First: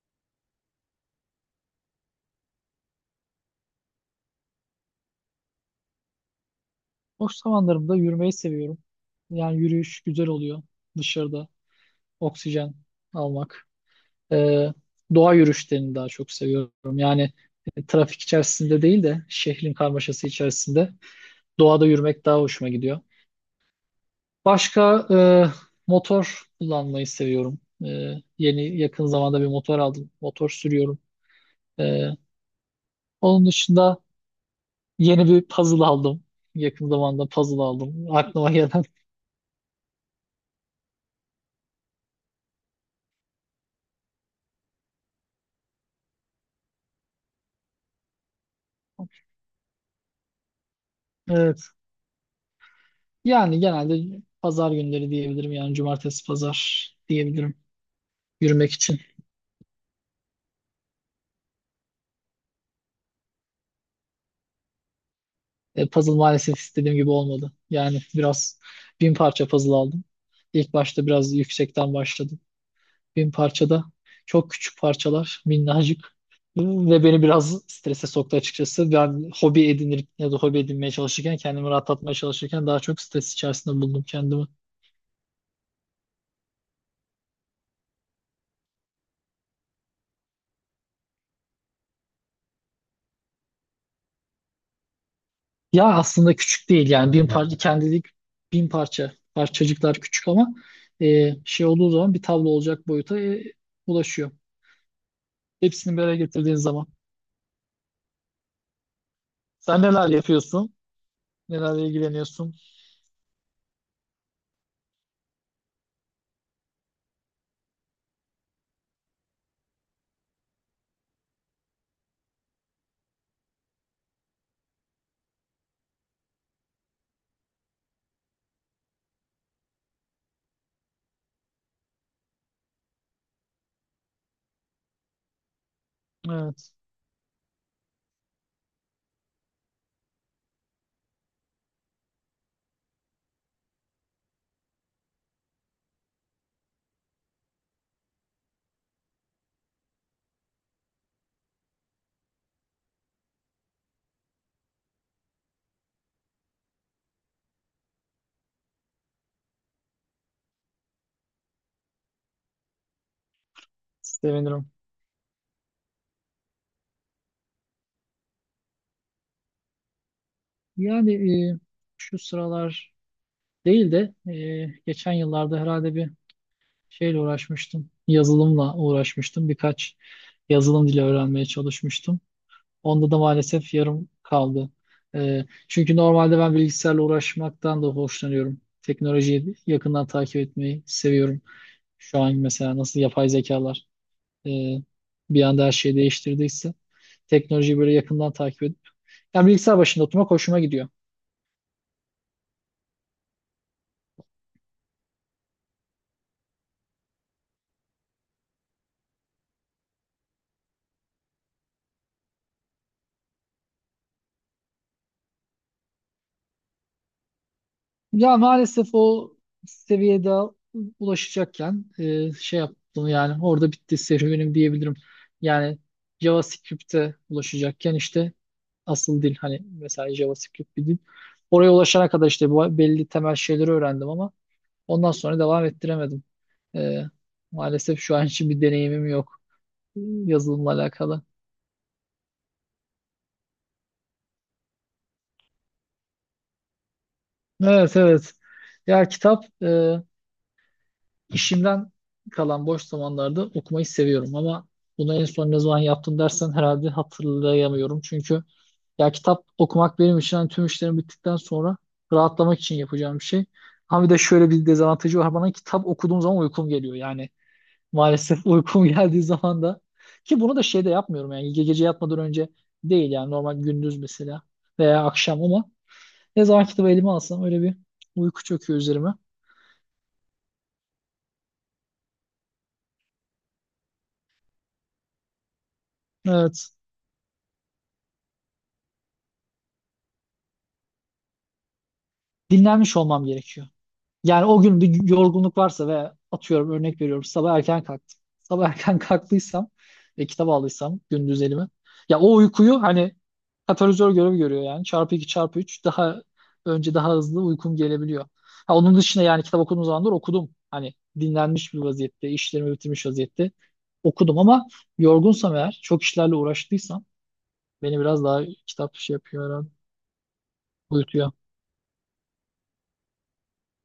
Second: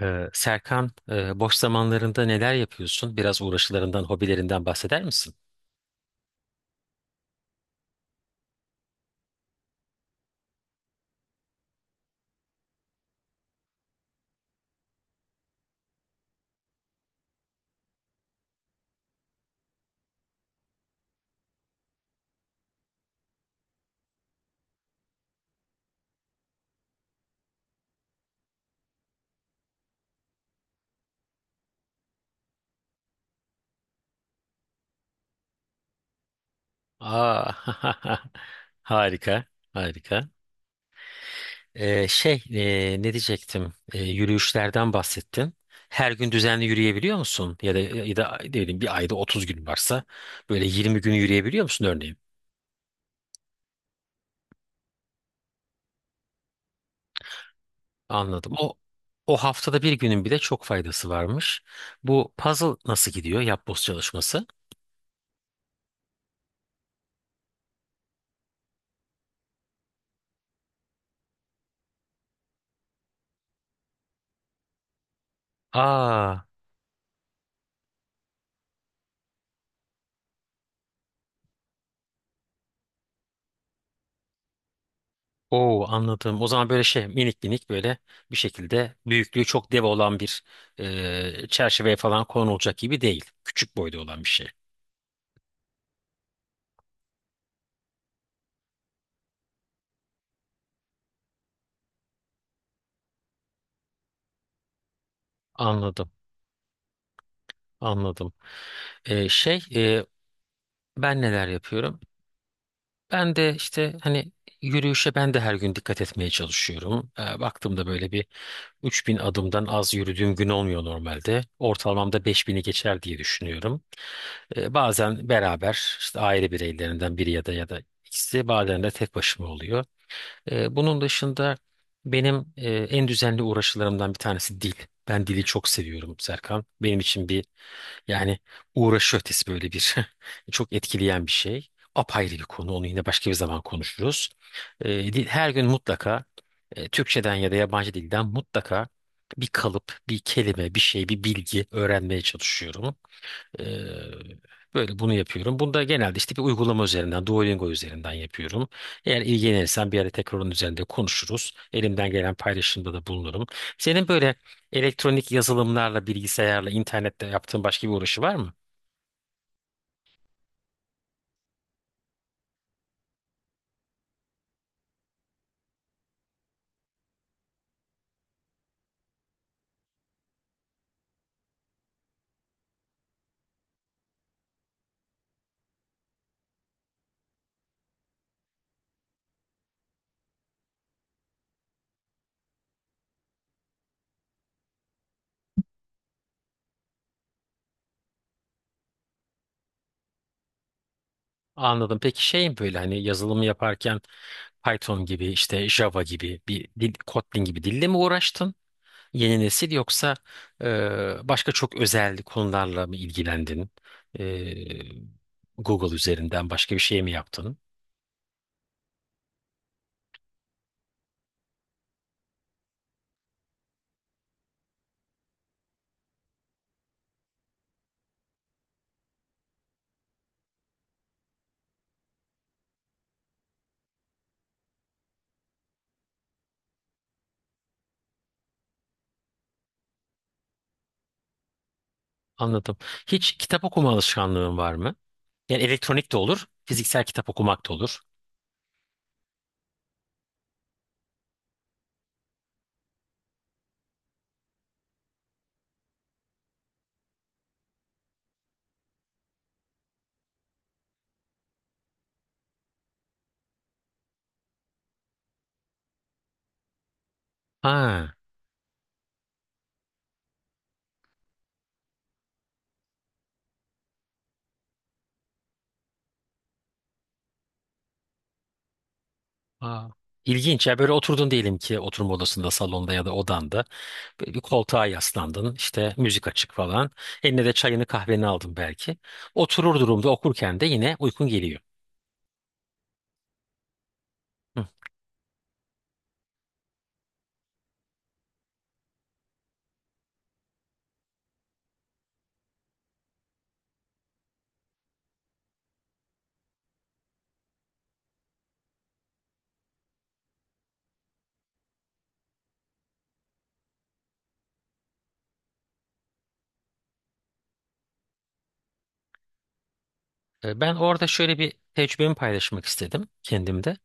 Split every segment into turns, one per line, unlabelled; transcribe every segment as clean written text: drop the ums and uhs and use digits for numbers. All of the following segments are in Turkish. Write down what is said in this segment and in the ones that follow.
Serkan, boş zamanlarında neler yapıyorsun? Biraz uğraşılarından, hobilerinden bahseder misin?
Boş zamanlarımda yürümeyi seviyorum. Yani yürüyüş güzel oluyor dışarıda. Oksijen almak. Ee, doğa yürüyüşlerini daha çok seviyorum. Yani trafik içerisinde değil de şehrin karmaşası içerisinde doğada yürümek daha hoşuma gidiyor. Başka motor kullanmayı seviyorum. E, yeni yakın zamanda bir motor aldım. Motor sürüyorum. E, onun dışında yeni bir puzzle aldım. Yakın zamanda puzzle aldım.
Aa,
Aklıma gelen.
harika, harika. Şey, ne diyecektim? Yürüyüşlerden bahsettin. Her gün düzenli yürüyebiliyor musun? Ya da ne bileyim bir ayda 30 gün varsa böyle 20 gün
Evet.
yürüyebiliyor musun örneğin?
Yani genelde pazar günleri diyebilirim. Yani cumartesi pazar diyebilirim
Anladım.
yürümek
O
için.
o haftada bir günün bile çok faydası varmış. Bu puzzle nasıl gidiyor? Yapboz çalışması.
Puzzle maalesef istediğim gibi olmadı. Yani biraz 1000 parça puzzle aldım. İlk başta biraz yüksekten başladım. 1000 parçada çok küçük parçalar, minnacık.
Aa.
Ve beni biraz strese soktu açıkçası. Ben hobi edinir ya da hobi edinmeye çalışırken, kendimi rahatlatmaya çalışırken daha çok stres içerisinde buldum kendimi.
Oo, anladım. O zaman böyle şey minik minik böyle bir şekilde büyüklüğü çok dev olan bir çerçeveye falan konulacak gibi değil. Küçük boyda olan bir şey.
Ya aslında küçük değil yani 1000 parça kendilik 1000 parça parçacıklar küçük ama şey olduğu zaman bir tablo olacak boyuta ulaşıyor. Hepsini bir
Anladım.
araya getirdiğin zaman.
Anladım. Şey
Sen neler yapıyorsun?
ben neler
Nelerle
yapıyorum?
ilgileniyorsun?
Ben de işte hani yürüyüşe ben de her gün dikkat etmeye çalışıyorum. Baktığımda böyle bir 3000 adımdan az yürüdüğüm gün olmuyor normalde. Ortalamamda 5000'i geçer diye düşünüyorum. Bazen beraber işte aile bireylerinden biri ya da ikisi bazen de tek başıma oluyor. Bunun dışında benim en düzenli uğraşılarımdan bir tanesi dil. Ben dili çok seviyorum Serkan.
Evet,
Benim için bir, yani uğraşı ötesi böyle bir çok etkileyen bir şey. Apayrı bir konu. Onu yine başka bir zaman konuşuruz. Her gün mutlaka Türkçeden ya da yabancı dilden mutlaka bir kalıp, bir kelime, bir şey, bir bilgi öğrenmeye çalışıyorum. Ee, Böyle bunu yapıyorum. Bunu da genelde işte bir uygulama üzerinden, Duolingo üzerinden yapıyorum. Eğer ilgilenirsen bir ara tekrar onun üzerinde konuşuruz. Elimden gelen paylaşımda da bulunurum. Senin böyle
sevinirim.
elektronik yazılımlarla, bilgisayarla, internette yaptığın başka bir uğraşı var mı?
Yani e, şu sıralar değil de geçen yıllarda herhalde bir şeyle uğraşmıştım. Yazılımla uğraşmıştım. Birkaç yazılım dili öğrenmeye çalışmıştım. Onda da maalesef yarım kaldı. Çünkü normalde ben bilgisayarla uğraşmaktan da hoşlanıyorum. Teknolojiyi yakından takip etmeyi seviyorum. Şu an mesela nasıl yapay zekalar e, bir anda her şeyi değiştirdiyse teknolojiyi böyle yakından takip edip yani bilgisayar başında oturmak hoşuma gidiyor.
Anladım. Peki şey mi böyle hani yazılımı yaparken Python gibi, işte Java gibi bir dil, Kotlin gibi dille mi uğraştın? Yeni nesil yoksa başka çok özel konularla mı ilgilendin? E, Google üzerinden başka bir şey mi yaptın?
Ya maalesef o seviyede ulaşacakken şey yaptım yani orada bitti serüvenim diyebilirim. Yani JavaScript'e ulaşacakken işte asıl dil hani mesela JavaScript bir dil. Oraya ulaşana kadar işte bu belli temel şeyleri öğrendim ama ondan sonra devam ettiremedim. E, maalesef şu an için bir deneyimim yok e, yazılımla alakalı.
Anladım. Hiç kitap okuma alışkanlığın var mı? Yani elektronik de olur, fiziksel kitap okumak da
Evet
olur.
evet. Ya kitap İşimden kalan boş zamanlarda okumayı seviyorum ama bunu en son ne zaman yaptım dersen herhalde hatırlayamıyorum. Çünkü ya kitap okumak benim için hani tüm işlerim bittikten sonra rahatlamak için yapacağım bir şey. Ama bir de şöyle bir dezavantajı var. Bana kitap okuduğum zaman uykum geliyor. Yani
Ha.
maalesef uykum geldiği zaman da ki bunu da şeyde yapmıyorum yani gece yatmadan önce değil yani normal gündüz mesela veya akşam ama ne zaman kitabı elime alsam öyle bir uyku çöküyor üzerime.
Aa, ilginç ya, böyle oturdun diyelim ki oturma odasında, salonda ya da odanda. Böyle bir koltuğa yaslandın, işte müzik açık
Evet.
falan. Eline de çayını kahveni aldın belki. Oturur durumda okurken de yine uykun geliyor.
Dinlenmiş olmam gerekiyor. Yani o
Hı.
gün bir yorgunluk varsa ve atıyorum örnek veriyorum sabah erken kalktım. Sabah erken kalktıysam ve kitap aldıysam gündüz elime. Ya o uykuyu hani katalizör görevi görüyor yani. Çarpı 2 çarpı 3 daha önce daha hızlı uykum gelebiliyor. Ha, onun dışında yani kitap okuduğum zamanlar okudum. Hani dinlenmiş bir vaziyette, işlerimi bitirmiş vaziyette okudum ama yorgunsam eğer, çok işlerle uğraştıysam beni biraz daha kitap şey yapıyor herhalde,
Ben orada
uyutuyor.
şöyle bir tecrübemi paylaşmak istedim kendimde.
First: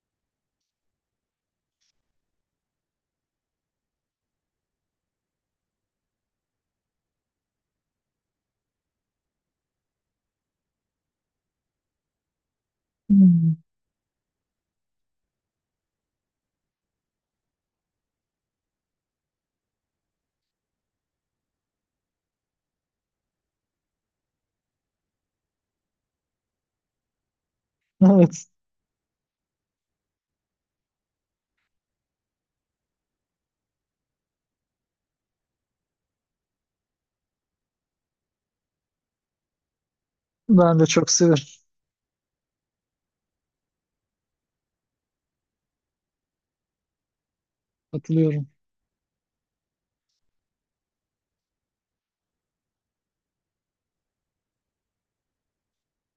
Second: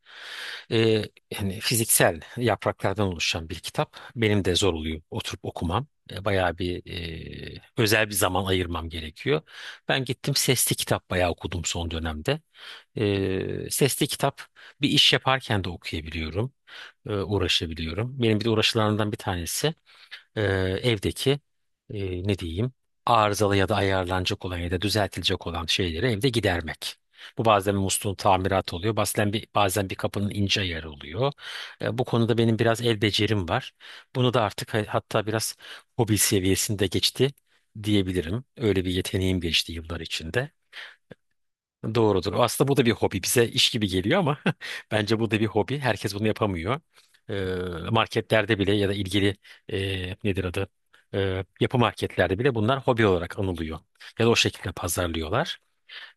Ee, Yani fiziksel yapraklardan oluşan bir kitap. Benim de zor oluyor oturup okumam. Bayağı bir özel bir zaman ayırmam gerekiyor. Ben gittim sesli kitap bayağı okudum son dönemde.
Hmm.
Sesli kitap bir iş yaparken de okuyabiliyorum. Uğraşabiliyorum. Benim bir de uğraşılarımdan bir tanesi e, evdeki ne diyeyim arızalı ya da ayarlanacak olan ya da düzeltilecek olan şeyleri evde gidermek. Bu bazen bir musluğun
Evet,
tamiratı oluyor. Bazen bir kapının ince ayarı oluyor. Bu konuda benim biraz el becerim var. Bunu da artık hatta biraz hobi seviyesinde geçti diyebilirim. Öyle bir yeteneğim geçti yıllar içinde.
ben de çok severim.
Doğrudur. Aslında bu da bir hobi. Bize iş gibi geliyor ama bence bu da bir hobi. Herkes bunu yapamıyor. Ee,
Katılıyorum.
Marketlerde bile ya da ilgili nedir adı? Yapı marketlerde bile bunlar hobi olarak anılıyor. Ya da o şekilde pazarlıyorlar.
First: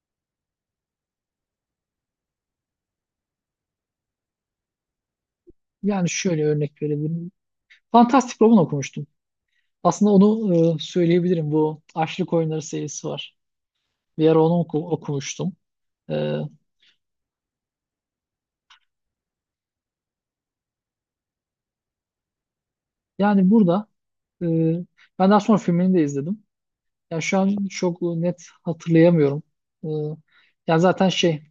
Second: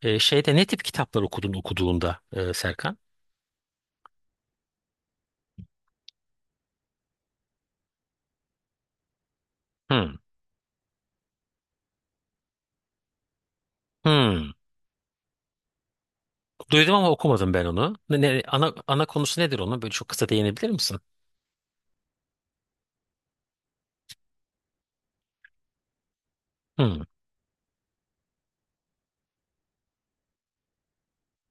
Şeyde ne tip kitaplar okudun okuduğunda Serkan?
Yani şöyle örnek verebilirim. Fantastic Robin okumuştum. Aslında
Hmm.
onu söyleyebilirim. Bu Açlık Oyunları serisi var. Bir ara onu
Hmm.
okumuştum. E,
Duydum ama okumadım ben onu. Ana konusu nedir onun? Böyle çok kısa değinebilir misin?
yani burada e, ben daha sonra filmini de izledim.
Hmm.
Yani şu an çok net hatırlayamıyorum. E, yani zaten şey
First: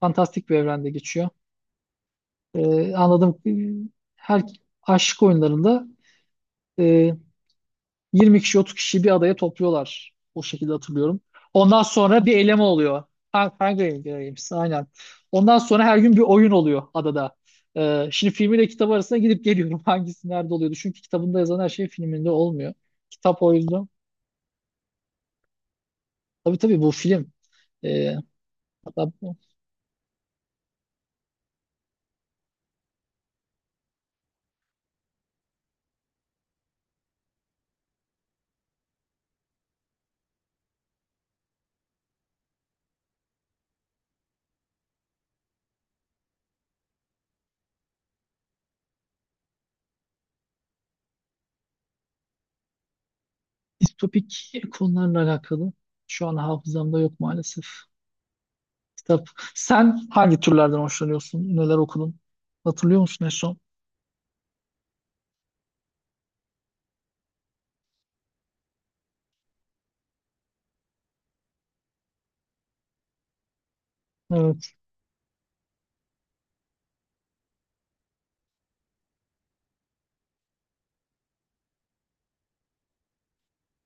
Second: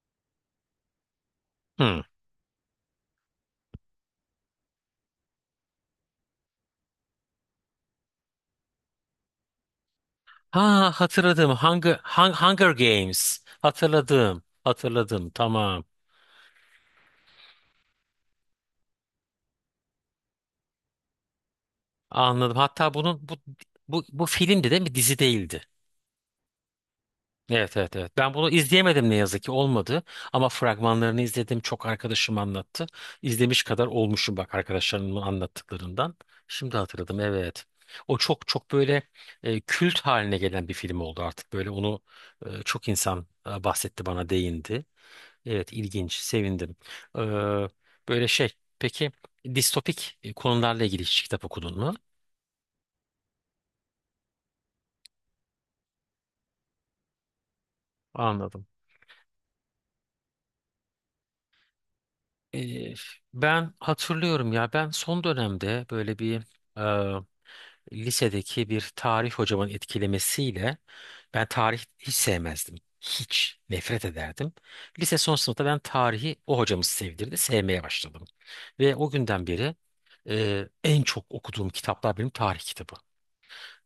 fantastik bir evrende geçiyor.
Hmm.
E, anladım. E, her aşk oyunlarında e, 20 kişi 30 kişi bir adaya topluyorlar. O şekilde
Ha,
hatırlıyorum.
hatırladım.
Ondan sonra bir eleme
Hunger
oluyor.
Games.
Hunger
Hatırladım.
Games aynen.
Hatırladım.
Ondan
Tamam.
sonra her gün bir oyun oluyor adada. Şimdi filmiyle kitabı arasında gidip geliyorum hangisi nerede oluyordu. Çünkü kitabında yazan her şey filminde
Anladım.
olmuyor.
Hatta bunun bu
Kitap o yüzden.
bu bu filmdi değil mi? Dizi değildi.
Tabii tabii bu film.
Evet, evet, evet.
Ee,
Ben bunu izleyemedim
hatta
ne
bu
yazık ki olmadı. Ama fragmanlarını izledim. Çok arkadaşım anlattı. İzlemiş kadar olmuşum bak arkadaşlarımın anlattıklarından. Şimdi hatırladım evet. O çok çok böyle kült haline gelen bir film oldu artık. Böyle onu çok insan bahsetti bana değindi. Evet, ilginç, sevindim. Ee, Böyle şey peki distopik konularla ilgili hiç kitap okudun mu?
distopik konularla alakalı. Şu an hafızamda yok maalesef.
Anladım.
Kitap. Sen hangi türlerden hoşlanıyorsun? Neler okudun?
Ee,
Hatırlıyor musun en son?
Ben hatırlıyorum ya ben son dönemde böyle bir e, lisedeki bir tarih hocamın etkilemesiyle ben tarih hiç sevmezdim. Hiç nefret ederdim.
Evet.
Lise son sınıfta ben tarihi o hocamız sevdirdi, sevmeye başladım. Ve o günden beri en çok okuduğum kitaplar benim tarih kitabı.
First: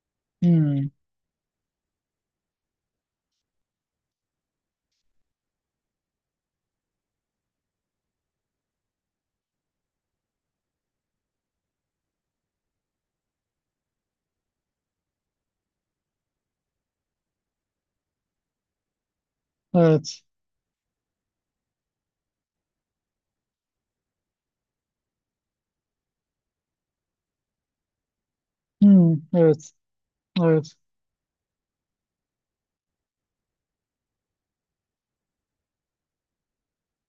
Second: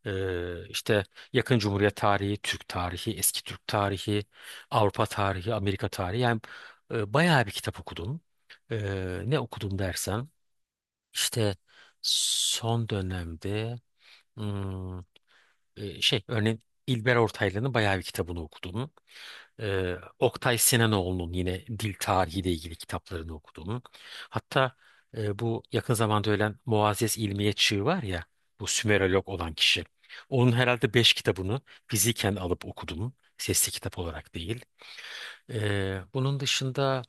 Hmm.
İşte yakın Cumhuriyet tarihi, Türk tarihi, eski Türk tarihi, Avrupa tarihi, Amerika tarihi. Yani bayağı bir kitap okudum. Ne okudum dersen işte son dönemde hmm, şey örneğin İlber Ortaylı'nın bayağı bir kitabını okudum.
Evet.
Oktay Sinanoğlu'nun yine dil tarihiyle ilgili kitaplarını okudum. Hatta bu yakın zamanda ölen Muazzez İlmiye Çığ var ya, bu
Hmm,
Sümerolog olan
evet,
kişi. Onun
evet.
herhalde beş kitabını fiziken alıp okudum. Sesli kitap olarak değil. Bunun dışında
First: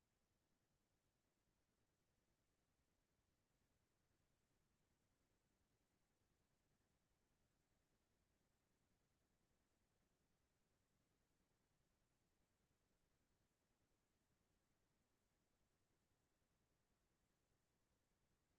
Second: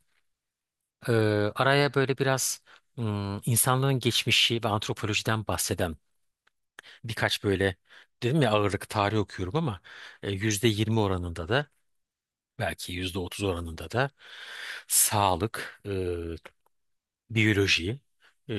e, araya böyle biraz insanlığın geçmişi ve antropolojiden bahseden birkaç böyle, dedim ya ağırlık tarih okuyorum ama %20 oranında da belki %30 oranında da sağlık, biyoloji, e,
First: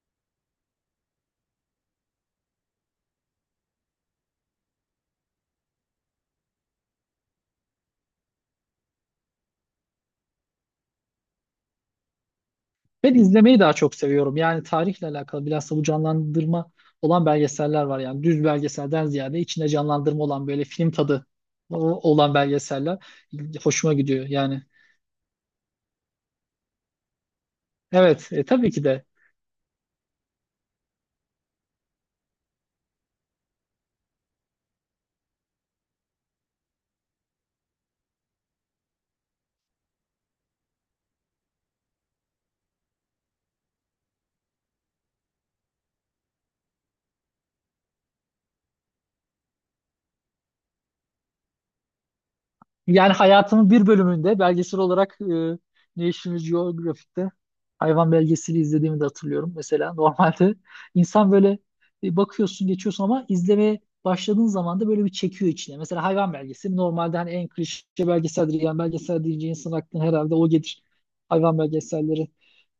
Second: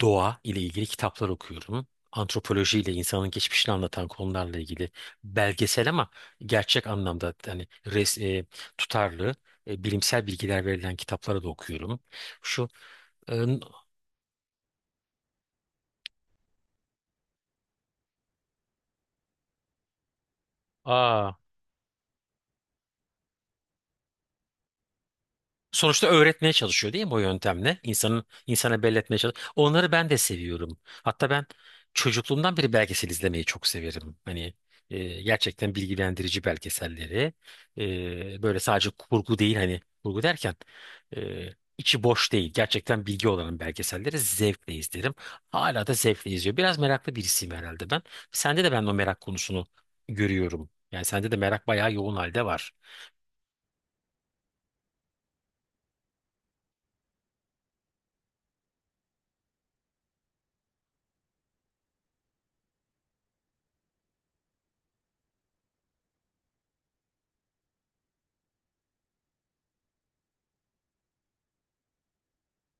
doğa ile ilgili kitaplar okuyorum. Antropoloji ile insanın geçmişini anlatan konularla ilgili belgesel ama gerçek anlamda hani tutarlı bilimsel bilgiler verilen kitapları da okuyorum. Şu
Ben
e,
izlemeyi
n-
daha çok seviyorum. Yani tarihle alakalı bilhassa bu canlandırma olan belgeseller var. Yani düz belgeselden ziyade içinde canlandırma olan böyle film tadı
Aa,
olan belgeseller hoşuma gidiyor. Yani
sonuçta öğretmeye çalışıyor değil mi o yöntemle? İnsanın
evet, tabii
insana
ki
belli
de.
etmeye çalışıyor. Onları ben de seviyorum. Hatta ben çocukluğumdan beri belgesel izlemeyi çok severim. Hani gerçekten bilgilendirici belgeselleri. Böyle sadece kurgu değil, hani kurgu derken e, içi boş değil. Gerçekten bilgi olan belgeselleri zevkle izlerim. Hala da zevkle izliyor. Biraz meraklı birisiyim herhalde ben. Sende de ben o merak konusunu görüyorum. Yani sende de merak bayağı yoğun halde var.
Yani hayatımın bir bölümünde belgesel olarak National Geographic'te hayvan belgeseli izlediğimi de hatırlıyorum. Mesela normalde insan böyle bakıyorsun geçiyorsun ama izlemeye başladığın zaman da böyle bir çekiyor içine. Mesela hayvan belgeseli normalde hani en klişe belgeseldir. Yani belgesel deyince insan aklına herhalde o gelir. Hayvan belgeselleri.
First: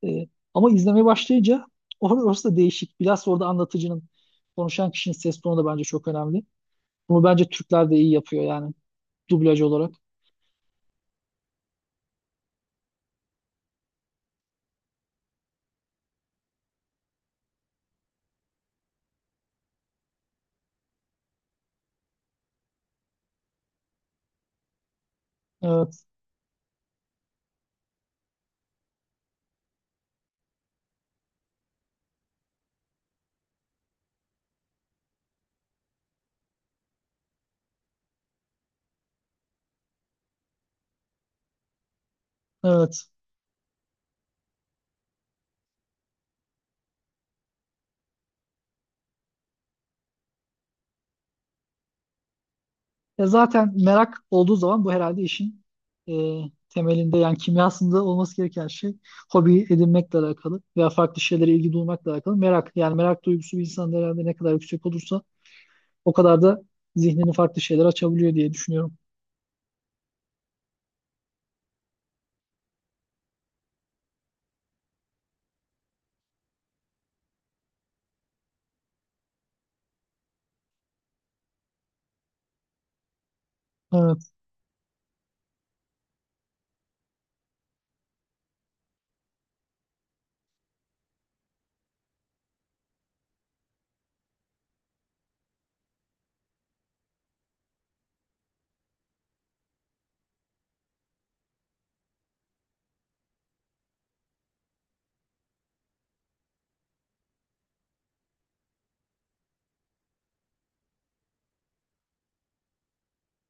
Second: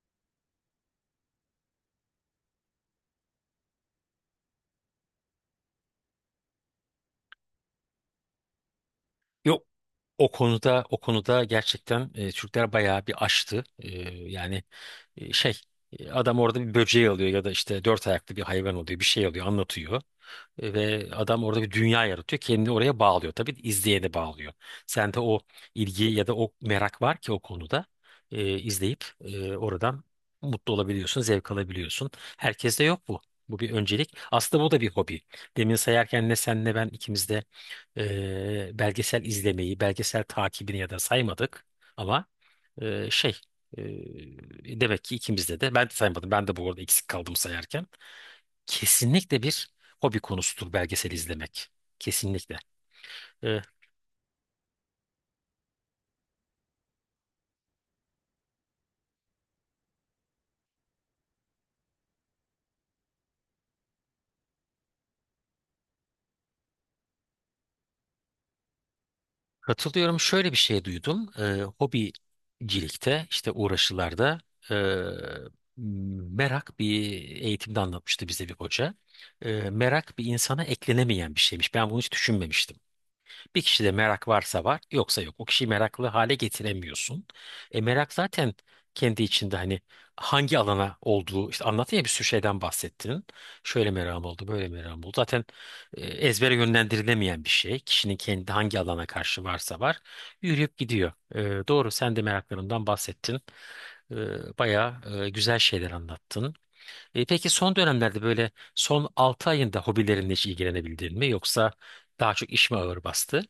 E, ama izlemeye başlayınca orası da değişik. Biraz orada anlatıcının, konuşan kişinin ses tonu da bence çok önemli. Bunu bence Türkler de iyi yapıyor yani dublaj
Yok.
olarak.
O konuda gerçekten Türkler bayağı bir aştı. Yani şey adam orada bir böceği alıyor ya da işte dört ayaklı bir hayvan oluyor, bir şey alıyor anlatıyor. Ve adam orada bir dünya yaratıyor. Kendini oraya bağlıyor. Tabii izleyeni bağlıyor. Sende o ilgi
Evet.
ya da o merak var ki o konuda izleyip oradan mutlu olabiliyorsun, zevk alabiliyorsun. Herkeste yok bu. Bu bir öncelik. Aslında bu da bir hobi. Demin sayarken ne sen ne ben ikimiz de belgesel izlemeyi, belgesel takibini ya da saymadık. Ama
Evet.
şey demek ki ikimizde de, ben de saymadım. Ben de bu arada eksik kaldım sayarken, kesinlikle bir hobi konusudur belgesel izlemek. Kesinlikle.
E
Ee,
zaten merak olduğu zaman bu herhalde işin e, temelinde yani kimyasında olması gereken şey hobi edinmekle alakalı veya farklı şeylere ilgi duymakla alakalı merak. Yani merak duygusu bir insanda herhalde ne kadar yüksek olursa o kadar da zihnini farklı şeyler açabiliyor diye düşünüyorum.
Katılıyorum. Şöyle bir şey duydum. Hobicilikte işte uğraşılarda ee, merak bir eğitimde anlatmıştı bize bir hoca. Merak bir insana eklenemeyen bir şeymiş. Ben bunu hiç düşünmemiştim. Bir kişide merak
Evet.
varsa var, yoksa yok. O kişiyi meraklı hale getiremiyorsun. Merak zaten kendi içinde hani hangi alana olduğu, işte anlattın ya bir sürü şeyden bahsettin. Şöyle merakım oldu, böyle merakım oldu. Zaten ezbere yönlendirilemeyen bir şey. Kişinin kendi hangi alana karşı varsa var, yürüyüp gidiyor. Doğru, sen de meraklarından bahsettin. Bayağı güzel şeyler anlattın. Peki son dönemlerde böyle son 6 ayında hobilerinle hiç ilgilenebildin mi? Yoksa daha çok iş mi ağır bastı?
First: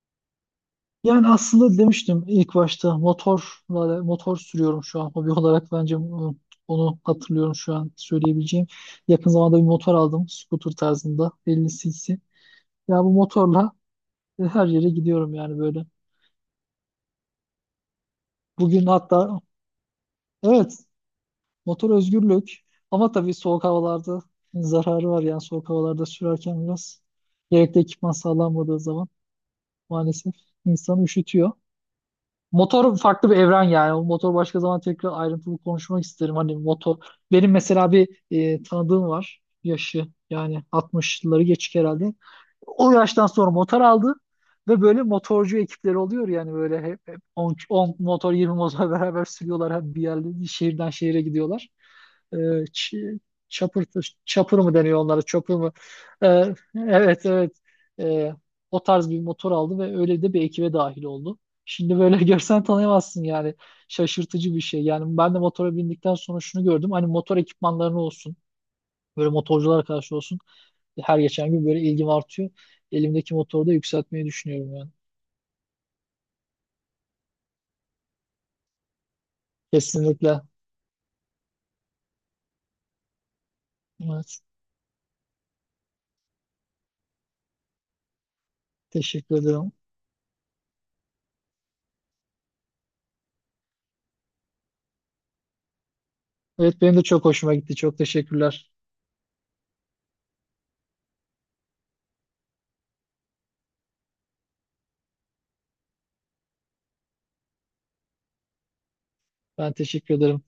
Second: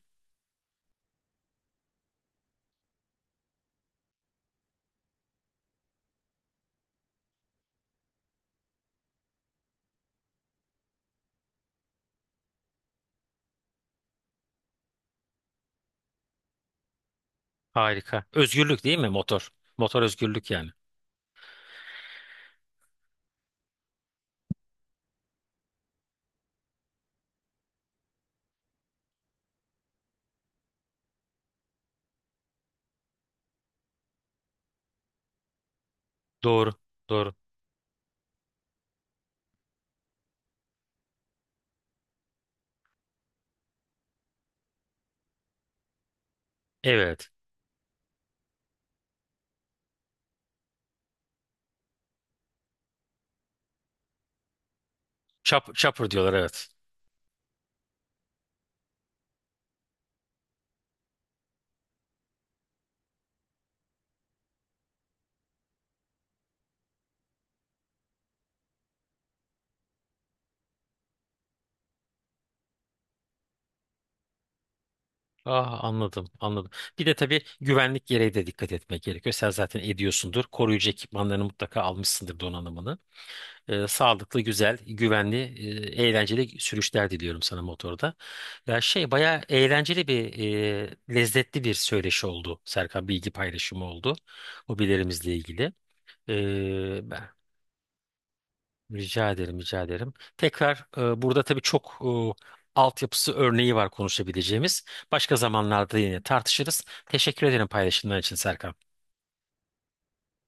Yani aslında demiştim ilk başta motorla motor sürüyorum şu an hobi olarak bence onu hatırlıyorum şu an söyleyebileceğim. Yakın zamanda bir motor aldım scooter tarzında 50 cc. Ya bu motorla ve her yere gidiyorum yani böyle.
Harika. Özgürlük
Bugün
değil mi
hatta
motor? Motor özgürlük yani.
evet motor özgürlük ama tabii soğuk havalarda zararı var yani soğuk havalarda sürerken biraz gerekli ekipman sağlanmadığı zaman maalesef insanı üşütüyor. Motor farklı bir evren yani. O motor başka zaman tekrar ayrıntılı konuşmak isterim. Hani
Doğru.
motor
Doğru.
benim mesela bir tanıdığım var yaşı yani 60'ları geçik herhalde. O yaştan sonra motor aldı ve böyle motorcu ekipleri oluyor yani böyle hep
Evet.
10 motor 20 motor beraber sürüyorlar hep bir yerde bir şehirden şehire gidiyorlar. Ee, ç- chopper, chopper mı deniyor onlara chopper mı?
Chopper diyorlar, evet.
Evet evet Ee, o tarz bir motor aldı ve öyle de bir ekibe dahil oldu. Şimdi böyle görsen tanıyamazsın yani şaşırtıcı bir şey. Yani ben de motora bindikten sonra şunu gördüm hani motor ekipmanlarını olsun böyle motorculara karşı olsun her geçen gün böyle ilgim artıyor. Elimdeki motoru da yükseltmeyi düşünüyorum yani.
Ah, anladım anladım. Bir de tabii güvenlik gereği de dikkat etmek gerekiyor. Sen zaten
Kesinlikle.
ediyorsundur. Koruyucu ekipmanlarını mutlaka almışsındır, donanımını.
Evet.
Sağlıklı, güzel, güvenli, eğlenceli sürüşler diliyorum sana motorda. Ya şey
Teşekkür
bayağı
ederim.
eğlenceli bir, lezzetli bir söyleşi oldu Serkan, bilgi paylaşımı oldu. Hobilerimizle ilgili.
Evet benim
Ee,
de çok hoşuma gitti. Çok teşekkürler.
Rica ederim, rica ederim. Tekrar burada tabii çok altyapısı örneği var konuşabileceğimiz. Başka zamanlarda yine tartışırız. Teşekkür ederim paylaşımlar için Serkan.
Ben teşekkür ederim.